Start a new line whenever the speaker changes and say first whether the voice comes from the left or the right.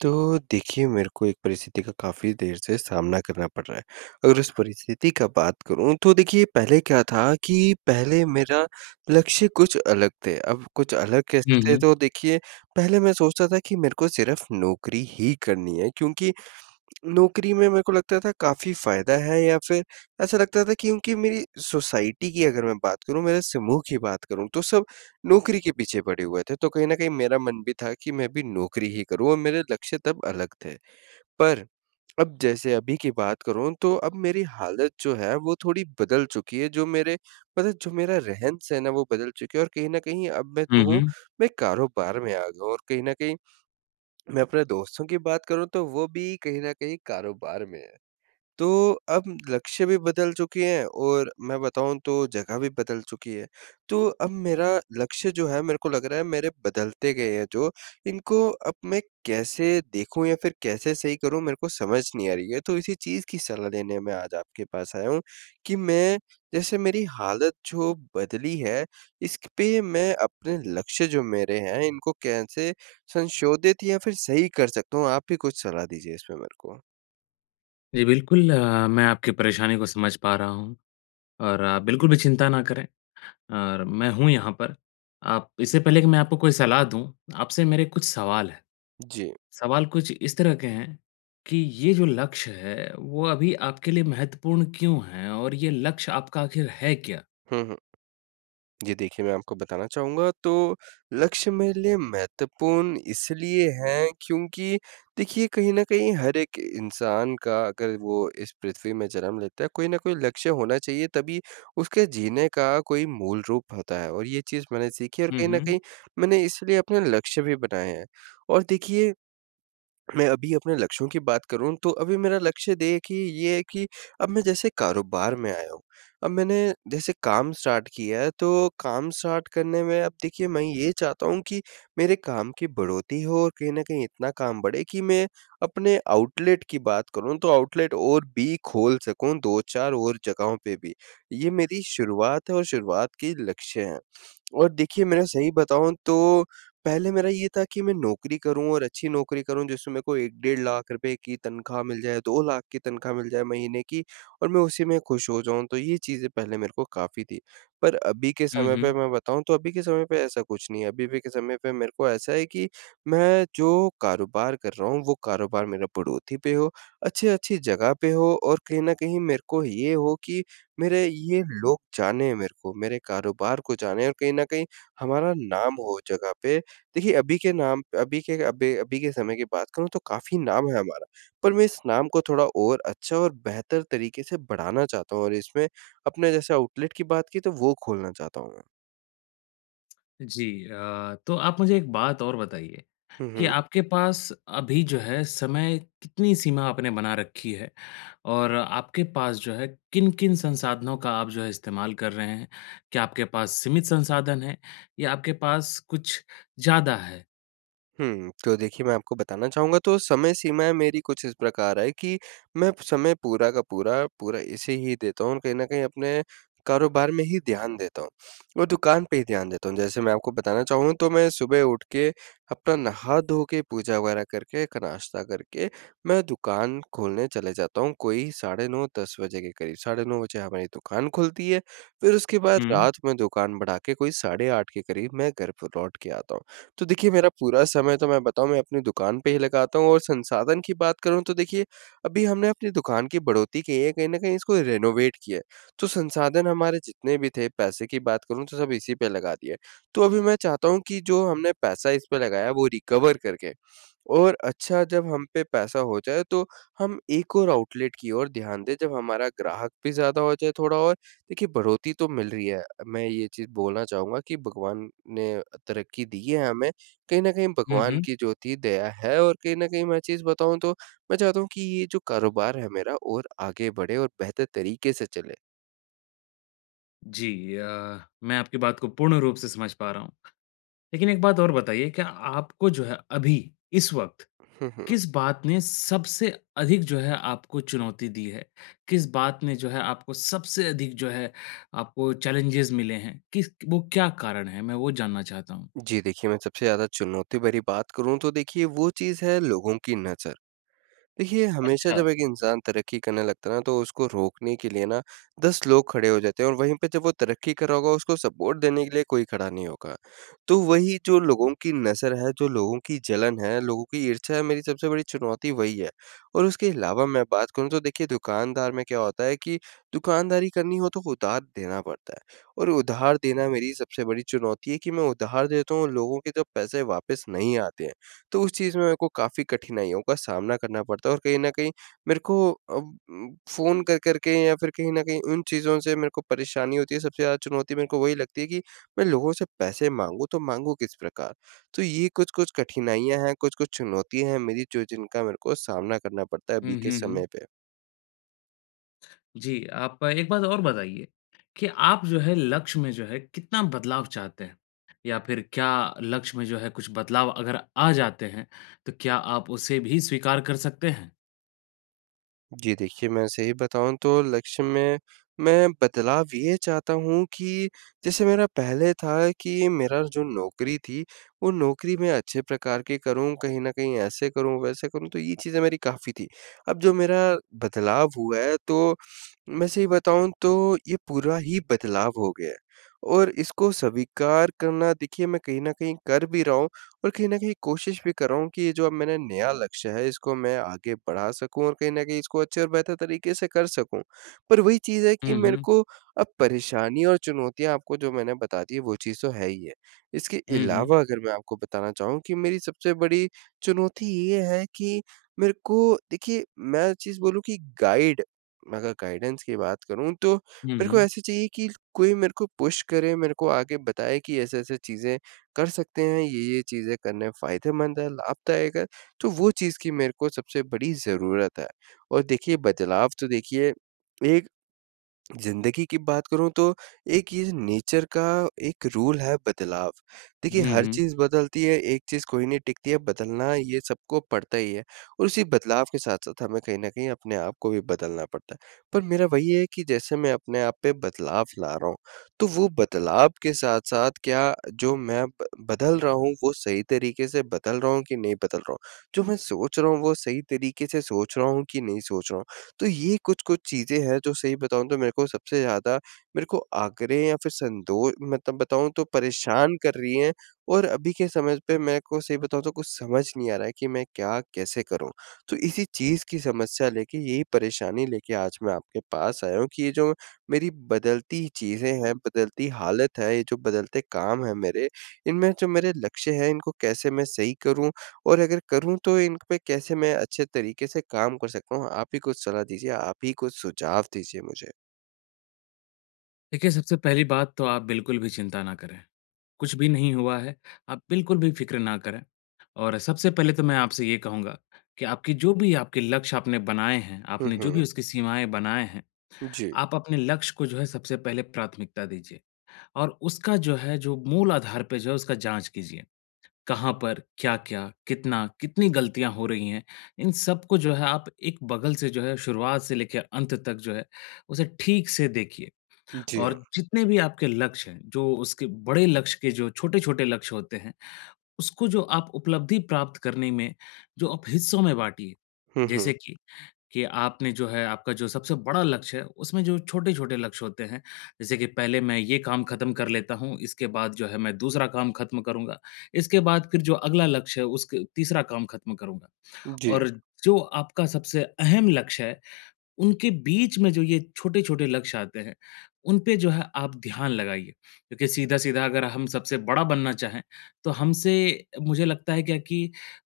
right: तो देखिए, मेरे को एक परिस्थिति का काफ़ी देर से सामना करना पड़ रहा है। अगर उस परिस्थिति का बात करूँ तो देखिए पहले क्या था कि पहले मेरा लक्ष्य कुछ अलग थे, अब कुछ अलग कैसे
left: हुँ,
right: थे
left: हुँ।
right: तो देखिए पहले मैं सोचता था कि मेरे को सिर्फ़ नौकरी ही करनी है क्योंकि नौकरी में मेरे को लगता था काफ़ी फ़ायदा है या फिर ऐसा लगता था क्योंकि मेरी सोसाइटी की अगर मैं बात करूँ, मेरे समूह की बात करूँ तो सब नौकरी के पीछे पड़े हुए थे। तो कहीं न कहीं मेरा मन भी था कि मैं भी नौकरी ही करूँ और मेरे लक्ष्य तब अलग थे। पर अब जैसे अभी की बात करूँ तो अब मेरी हालत जो है वो थोड़ी बदल चुकी है। जो मेरे मतलब जो मेरा रहन-सहन है वो बदल चुकी है और कहीं न कहीं अब मैं
left: हुँ,
right: जो हूँ,
left: हुँ।
right: मैं कारोबार में आ गया हूँ और कहीं न कहीं मैं अपने दोस्तों की बात करूँ तो वो भी कहीं न कहीं कारोबार में है। तो अब लक्ष्य भी बदल चुकी हैं और मैं बताऊँ तो जगह भी बदल चुकी है। तो अब मेरा लक्ष्य जो है मेरे को लग रहा है मेरे बदलते गए हैं जो, इनको अब मैं कैसे देखूँ या फिर कैसे सही करूँ मेरे को समझ नहीं आ रही है। तो इसी चीज़ की सलाह लेने मैं आज आपके पास आया हूँ कि मैं जैसे मेरी हालत जो बदली है, इस पे मैं अपने लक्ष्य जो मेरे हैं इनको कैसे संशोधित या फिर सही कर सकता हूँ? आप ही कुछ सलाह दीजिए इसमें मेरे को।
left: जी, बिल्कुल मैं आपकी परेशानी को समझ पा रहा हूँ और आप बिल्कुल भी चिंता ना करें और मैं हूँ यहाँ पर। आप इससे पहले कि मैं आपको कोई सलाह दूँ, आपसे मेरे कुछ सवाल हैं।
right: जी।
left: सवाल कुछ इस तरह के हैं कि ये जो लक्ष्य है, वो अभी आपके लिए महत्वपूर्ण क्यों है और ये लक्ष्य आपका आखिर है क्या?
right: हुँ, हुँ। जी देखिए, मैं आपको बताना चाहूँगा तो लक्ष्य मेरे लिए महत्वपूर्ण इसलिए हैं क्योंकि देखिए कहीं न कहीं हर एक इंसान का अगर वो इस पृथ्वी में जन्म लेता है, कोई न कोई लक्ष्य होना चाहिए तभी उसके जीने का कोई मूल रूप होता है और ये चीज़ मैंने सीखी और
left: हुँ,
right: कहीं न
left: हुँ।
right: कहीं मैंने इसलिए अपने लक्ष्य भी बनाए हैं। और देखिए मैं अभी अपने लक्ष्यों की बात करूँ तो अभी मेरा लक्ष्य देखिए ये है कि अब मैं जैसे कारोबार में आया हूँ। अब मैंने जैसे काम स्टार्ट किया है तो काम स्टार्ट करने में अब देखिए मैं ये चाहता हूँ कि मेरे काम की बढ़ोतरी हो और कहीं न कहीं इतना काम बढ़े कि मैं अपने आउटलेट की बात करूँ तो आउटलेट और भी खोल सकूँ 2-4 और जगहों पे भी। ये मेरी शुरुआत है और शुरुआत के लक्ष्य हैं। और देखिए, मेरा सही बताऊँ तो पहले मेरा ये था कि मैं नौकरी करूँ और अच्छी नौकरी करूँ जिसमें मेरे को 1 डेढ़ लाख रुपए की तनख्वाह मिल जाए, 2 लाख की तनख्वाह मिल जाए महीने की और मैं उसी में खुश हो जाऊँ, तो ये चीज़ें पहले मेरे को काफ़ी थी। पर अभी के
left: हुँ,
right: समय पे
left: हुँ।
right: मैं बताऊँ तो अभी के समय पे ऐसा कुछ नहीं है, अभी भी के समय पे मेरे को ऐसा है कि मैं जो कारोबार कर रहा हूँ, वो कारोबार मेरा पड़ोसी पे हो, अच्छी-अच्छी जगह पे हो और कहीं न कहीं मेरे को ये हो कि मेरे ये लोग जानें मेरे को, मेरे कारोबार को जानें और कहीं न कहीं हमारा नाम हो जगह पे। देखिए अभी के नाम अभी के अभी अभी के समय की बात करूँ तो काफ़ी नाम है हमारा, पर मैं इस नाम को थोड़ा और अच्छा और बेहतर तरीके से बढ़ाना चाहता हूँ और इसमें अपने जैसे आउटलेट की बात की तो वो खोलना चाहता हूँ मैं।
left: जी तो आप मुझे एक बात और बताइए
right: हुँ,
left: कि
right: हुँ।
left: आपके पास अभी जो है समय कितनी सीमा आपने बना रखी है? और आपके पास जो है किन-किन संसाधनों का आप जो है इस्तेमाल कर रहे हैं? क्या आपके पास सीमित संसाधन हैं या आपके पास कुछ ज़्यादा है?
right: हुँ, तो देखिए मैं आपको बताना चाहूँगा तो समय सीमाएँ मेरी कुछ इस प्रकार है कि मैं समय पूरा का पूरा, पूरा इसे ही देता हूँ और कहीं न कहीं अपने कारोबार में ही ध्यान देता हूँ और दुकान पे ही ध्यान देता हूँ। जैसे मैं आपको बताना चाहूँ तो मैं सुबह उठ के अपना नहा धो के पूजा वगैरह करके, एक नाश्ता करके मैं दुकान खोलने चले जाता हूँ, कोई साढ़े 9-10 बजे के करीब, साढ़े 9 बजे हमारी दुकान खुलती है। फिर उसके बाद
left: हुँ।
right: रात में दुकान बढ़ा के कोई साढ़े 8 के करीब मैं घर पर लौट के आता हूँ। तो देखिए मेरा पूरा समय तो मैं बताऊँ मैं अपनी दुकान पे ही लगाता हूँ और संसाधन की बात करूँ तो देखिए अभी हमने अपनी दुकान की बढ़ोतरी की है, कहीं न कहीं इसको रेनोवेट किया है। तो संसाधन हमारे जितने भी थे, पैसे की बात करूँ तो सब इसी पे लगा दिए। तो अभी मैं चाहता हूँ कि जो हमने पैसा इस पे लगाया वो रिकवर करके और अच्छा जब हम पे पैसा हो जाए तो हम एक और आउटलेट की ओर ध्यान दें, जब हमारा ग्राहक भी ज़्यादा हो जाए थोड़ा और देखिए बढ़ोतरी तो मिल रही है। मैं ये चीज़ बोलना चाहूँगा कि भगवान ने तरक्की दी है हमें, कहीं न कहीं
left: हुँ,
right: भगवान
left: हुँ।
right: की जो थी दया है और कहीं न कहीं मैं चीज़ बताऊँ तो मैं चाहता हूँ कि ये जो कारोबार है मेरा और आगे बढ़े और बेहतर तरीके से चले।
left: जी मैं आपकी बात को पूर्ण रूप से समझ पा रहा हूँ। लेकिन एक बात और बताइए क्या आपको जो है अभी, इस वक़्त
right: हुँ, हुँ।
left: किस बात ने सबसे अधिक जो है आपको चुनौती दी है? किस बात ने जो है आपको सबसे अधिक जो है आपको चैलेंजेस मिले हैं? किस वो क्या कारण है? मैं वो जानना चाहता हूँ।
right: जी देखिए, मैं सबसे ज़्यादा चुनौती भरी बात करूँ तो देखिए वो चीज़ है लोगों की नज़र। देखिए, हमेशा
left: अच्छा।
right: जब एक इंसान तरक्की करने लगता है ना, तो उसको रोकने के लिए ना 10 लोग खड़े हो जाते हैं और वहीं पे जब वो तरक्की कर रहा होगा, उसको सपोर्ट देने के लिए कोई खड़ा नहीं होगा। तो वही जो लोगों की नज़र है, जो लोगों की जलन है, लोगों की ईर्ष्या है, मेरी सबसे बड़ी चुनौती वही है। और उसके अलावा मैं बात करूँ तो देखिए दुकानदार में क्या होता है कि दुकानदारी करनी हो तो उधार देना पड़ता है और उधार देना मेरी सबसे बड़ी चुनौती है कि मैं उधार देता हूँ, लोगों के जब पैसे वापस नहीं आते हैं। तो उस चीज़ में मेरे को काफ़ी कठिनाइयों का सामना करना पड़ता है और कहीं न कहीं मेरे को अब फ़ोन कर कर के या फिर कहीं न कहीं उन चीज़ों से मेरे को परेशानी होती है। सबसे ज़्यादा चुनौती मेरे को वही लगती है कि मैं लोगों से पैसे माँगूँ, तो माँगूँ किस प्रकार? तो ये कुछ-कुछ कठिनाइयाँ हैं, कुछ-कुछ चुनौतियाँ हैं मेरी जो जिनका मेरे को सामना करना पड़ता है अभी
left: हुँ,
right: के
left: हुँ, हुँ।
right: समय पे।
left: जी, आप एक बात और बताइए कि आप जो है लक्ष्य में जो है कितना बदलाव चाहते हैं? या फिर क्या लक्ष्य में जो है कुछ बदलाव अगर आ जाते हैं, तो क्या आप उसे भी स्वीकार कर सकते हैं?
right: जी देखिए, मैं सही बताऊँ तो लक्ष्य में मैं बदलाव ये चाहता हूँ कि जैसे मेरा पहले था कि मेरा जो नौकरी थी, वो नौकरी मैं अच्छे प्रकार की करूँ, कहीं न कहीं ऐसे करूँ, वैसे करूँ, तो ये चीज़ें मेरी काफ़ी थी। अब जो मेरा बदलाव हुआ है तो मैं सही बताऊँ तो ये पूरा ही बदलाव हो गया है और इसको स्वीकार करना देखिए मैं कहीं न कहीं कर भी रहा हूँ और कहीं न कहीं कोशिश भी कर रहा हूँ कि ये जो अब मैंने नया लक्ष्य है इसको मैं आगे बढ़ा सकूँ और कहीं न कहीं इसको अच्छे और बेहतर तरीके से कर सकूँ। पर वही चीज़ है कि
left: हुँ,
right: मेरे
left: हुँ।
right: को अब परेशानी और चुनौतियाँ आपको जो मैंने बता दी है वो चीज़ तो है ही है। इसके
left: हुँ, हुँ।
right: अलावा अगर मैं आपको बताना चाहूँ कि मेरी सबसे बड़ी चुनौती ये है कि मेरे को देखिए मैं चीज़ बोलूँ कि गाइड मैं अगर गाइडेंस की बात करूँ तो
left: हुँ,
right: मेरे को
left: हुँ।
right: ऐसे चाहिए कि कोई मेरे को पुश करे, मेरे को आगे बताए कि ऐसे-ऐसे चीज़ें कर सकते हैं, ये-ये चीज़ें करने फ़ायदेमंद है, लाभदायक है, तो वो चीज़ की मेरे को सबसे बड़ी ज़रूरत है। और देखिए बदलाव तो देखिए एक ज़िंदगी की बात करूँ तो एक ये नेचर का एक रूल है बदलाव। देखिए
left: हुँ,
right: हर
left: हुँ।
right: चीज़ बदलती है, एक चीज़ कोई नहीं टिकती है, बदलना ये सबको पड़ता ही है और उसी बदलाव के साथ-साथ हमें कहीं न कहीं अपने आप को भी बदलना पड़ता है। पर मेरा वही है कि जैसे मैं अपने आप पे बदलाव ला रहा हूँ, तो वो बदलाव के साथ-साथ क्या जो मैं ब बदल रहा हूँ वो सही तरीके से बदल रहा हूँ कि नहीं बदल रहा हूँ? जो मैं सोच रहा हूँ वो सही तरीके से सोच रहा हूँ कि नहीं सोच रहा हूँ? तो ये कुछ-कुछ चीज़ें हैं जो सही बताऊँ तो मेरे को सबसे ज़्यादा मेरे को आग्रह या फिर संदो मतलब बताऊँ तो परेशान कर रही हैं और अभी के समय पे मेरे को सही बताऊँ तो कुछ समझ नहीं आ रहा है कि मैं क्या कैसे करूँ? तो इसी चीज़ की समस्या लेके यही परेशानी लेके आज मैं आपके पास आया हूँ कि ये जो मेरी बदलती चीज़ें हैं, बदलती हालत है, ये जो बदलते काम हैं मेरे, इनमें जो मेरे लक्ष्य हैं इनको कैसे मैं सही करूँ और अगर करूँ तो इन पे कैसे मैं अच्छे तरीके से काम कर सकता हूँ? आप ही कुछ सलाह दीजिए, आप ही कुछ सुझाव दीजिए मुझे।
left: देखिए, सबसे पहली बात तो आप बिल्कुल भी चिंता ना करें। कुछ भी नहीं हुआ है, आप बिल्कुल भी फ़िक्र ना करें। और सबसे पहले तो मैं आपसे ये कहूँगा कि आपकी जो भी आपके लक्ष्य आपने बनाए हैं,
right: हुँ,
left: आपने जो भी
right: हुँ।
left: उसकी सीमाएँ बनाए हैं,
right: जी,
left: आप अपने लक्ष्य को जो है सबसे पहले प्राथमिकता दीजिए। और उसका जो है जो मूल आधार पे जो है उसका जाँच कीजिए। कहाँ पर, क्या-क्या, कितना, कितनी गलतियाँ हो रही हैं, इन सबको जो है आप एक बगल से जो है शुरुआत से लेके अंत तक जो है उसे ठीक से देखिए।
right: जी।
left: और जितने भी आपके लक्ष्य हैं, जो उसके बड़े लक्ष्य के जो छोटे-छोटे लक्ष्य होते हैं, उसको जो आप उपलब्धि प्राप्त करने में जो आप हिस्सों में बाँटिए।
right: हुँ, हुँ।
left: जैसे कि आपने जो है आपका जो सबसे बड़ा लक्ष्य है, उसमें जो छोटे-छोटे लक्ष्य होते हैं, जैसे कि पहले मैं ये काम खत्म कर लेता हूँ, इसके बाद जो है मैं दूसरा काम खत्म करूँगा, इसके बाद फिर जो अगला लक्ष्य है उसके तीसरा काम खत्म करूँगा।
right: जी।
left: और जो आपका सबसे अहम लक्ष्य है उनके बीच में जो ये छोटे-छोटे लक्ष्य आते हैं, उन पे जो है आप ध्यान लगाइए। क्योंकि सीधा-सीधा अगर हम सबसे बड़ा बनना चाहें, तो हमसे मुझे लगता है क्या कि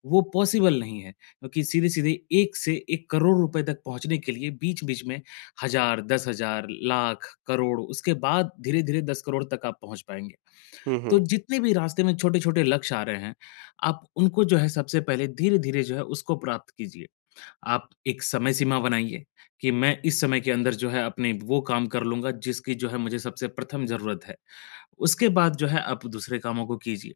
left: वो पॉसिबल नहीं है। क्योंकि सीधे-सीधे 1 से 1 करोड़ रुपए तक पहुँचने के लिए बीच-बीच में हज़ार, 10,000, लाख, करोड़ उसके बाद धीरे-धीरे 10 करोड़ तक आप पहुँच पाएँगे।
right: हुँ,
left: तो
right: हुँ।
left: जितने भी रास्ते में छोटे-छोटे लक्ष्य आ रहे हैं, आप उनको जो है सबसे पहले धीरे-धीरे जो है उसको प्राप्त कीजिए। आप एक समय सीमा बनाइए कि मैं इस समय के अंदर जो है अपने वो काम कर लूँगा जिसकी जो है मुझे सबसे प्रथम ज़रूरत है। उसके बाद जो है आप दूसरे कामों को कीजिए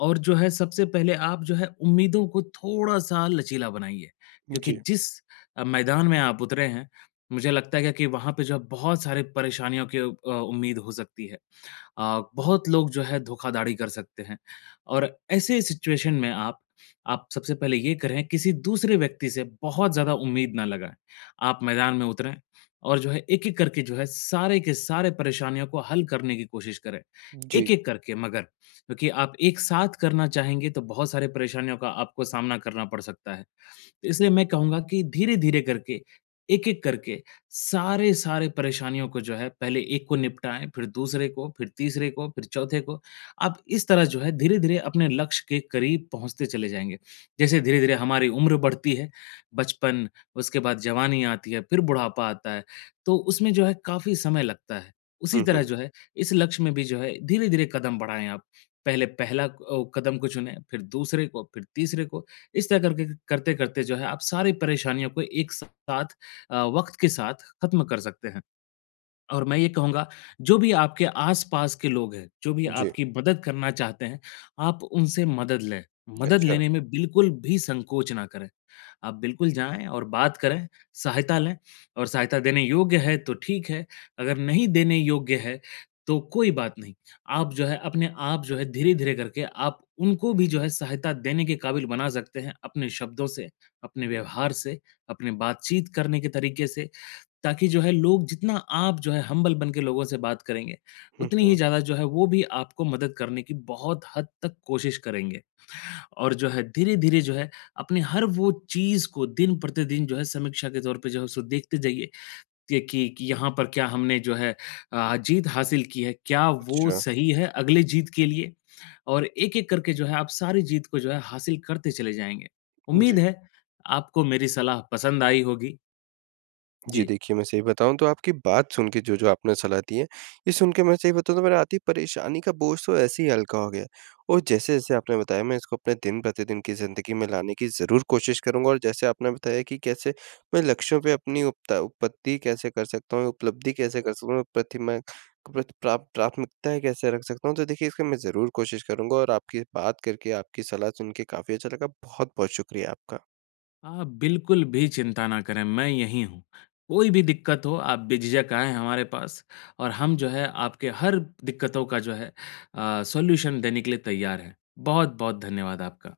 left: और जो है सबसे पहले आप जो है उम्मीदों को थोड़ा-सा लचीला बनाइए क्योंकि
right: जी,
left: जिस मैदान में आप उतरे हैं, मुझे लगता है कि वहाँ पे जो है बहुत सारी परेशानियों की उम्मीद हो सकती है। बहुत लोग जो है धोखाधड़ी कर सकते हैं और ऐसे सिचुएशन में आप सबसे पहले ये करें किसी दूसरे व्यक्ति से बहुत ज़्यादा उम्मीद ना लगाएँ। आप मैदान में उतरें और जो है एक-एक करके जो है सारे के सारे परेशानियों को हल करने की कोशिश करें,
right: जी।
left: एक-एक करके मगर क्योंकि आप एक साथ करना चाहेंगे तो बहुत सारे परेशानियों का आपको सामना करना पड़ सकता है। इसलिए मैं कहूँगा कि धीरे-धीरे करके, एक-एक करके सारे, परेशानियों को जो है पहले एक को निपटाएँ, फिर दूसरे को, फिर तीसरे को, फिर चौथे को। आप इस तरह जो है धीरे-धीरे अपने लक्ष्य के करीब पहुँचते चले जाएँगे। जैसे धीरे-धीरे हमारी उम्र बढ़ती है, बचपन, उसके बाद जवानी आती है, फिर बुढ़ापा आता है, तो उसमें जो है काफ़ी समय लगता है। उसी
right: हुँ,
left: तरह
right: हुँ।
left: जो है इस लक्ष्य में भी जो है धीरे-धीरे कदम बढ़ाएँ आप। पहले पहला कदम को चुनें, फिर दूसरे को, फिर तीसरे को। इस तरह करके करते-करते जो है आप सारी परेशानियों को एक साथ वक़्त के साथ ख़त्म कर सकते हैं। और मैं ये कहूँगा, जो भी आपके आस-पास के लोग हैं, जो भी
right: जी।
left: आपकी मदद करना चाहते हैं, आप उनसे मदद लें। मदद
right: अच्छा।
left: लेने में बिल्कुल भी संकोच ना करें। आप बिल्कुल जाएँ और बात करें, सहायता लें और सहायता देने योग्य है तो ठीक है, अगर नहीं देने योग्य है, तो कोई बात नहीं। आप जो है अपने आप जो है धीरे-धीरे करके आप उनको भी जो है सहायता देने के काबिल बना सकते हैं, अपने शब्दों से, अपने व्यवहार से, अपने बातचीत करने के तरीके से। ताकि जो है लोग जितना आप जो है हम्बल बन के लोगों से बात करेंगे,
right: हुँ,
left: उतनी ही
right: हुँ।
left: ज़्यादा जो है वो भी आपको मदद करने की बहुत हद तक कोशिश करेंगे। और जो है धीरे-धीरे जो है अपने हर वो चीज़ को दिन प्रतिदिन जो है समीक्षा के तौर पे जो है उसको देखते जाइए कि यहाँ पर क्या हमने जो है जीत हासिल की है, क्या वो
right: अच्छा।
left: सही है अगले जीत के लिए? और एक-एक करके जो है आप सारी जीत को जो है हासिल करते चले जाएँगे।
right: जी।
left: उम्मीद है आपको मेरी सलाह पसंद आई होगी।
right: जी,
left: जी।
right: देखिए मैं सही बताऊँ तो आपकी बात सुन के जो-जो आपने सलाह दी है, ये सुन के मैं सही बताऊँ तो मेरा आधी परेशानी का बोझ तो ऐसे ही हल्का हो गया और जैसे-जैसे आपने बताया मैं इसको अपने दिन-प्रतिदिन की ज़िंदगी में लाने की ज़रूर कोशिश करूँगा और जैसे आपने बताया कि कैसे मैं लक्ष्यों पे अपनी उपता उपपत्ति कैसे कर सकता हूँ, उपलब्धि कैसे कर सकता हूँ, प्रतिमा प्रत प्रा प्राथमिकताएँ कैसे रख सकता हूँ, तो देखिए इसका मैं ज़रूर कोशिश करूँगा और आपकी बात करके, आपकी सलाह सुन के काफ़ी अच्छा लगा। बहुत-बहुत शुक्रिया आपका।
left: आप बिल्कुल भी चिंता ना करें, मैं यहीं हूँ। कोई भी दिक्कत हो आप बेझिझक आएँ हमारे पास और हम जो है आपके हर दिक्कतों का जो है सॉल्यूशन देने के लिए तैयार हैं। बहुत-बहुत धन्यवाद आपका।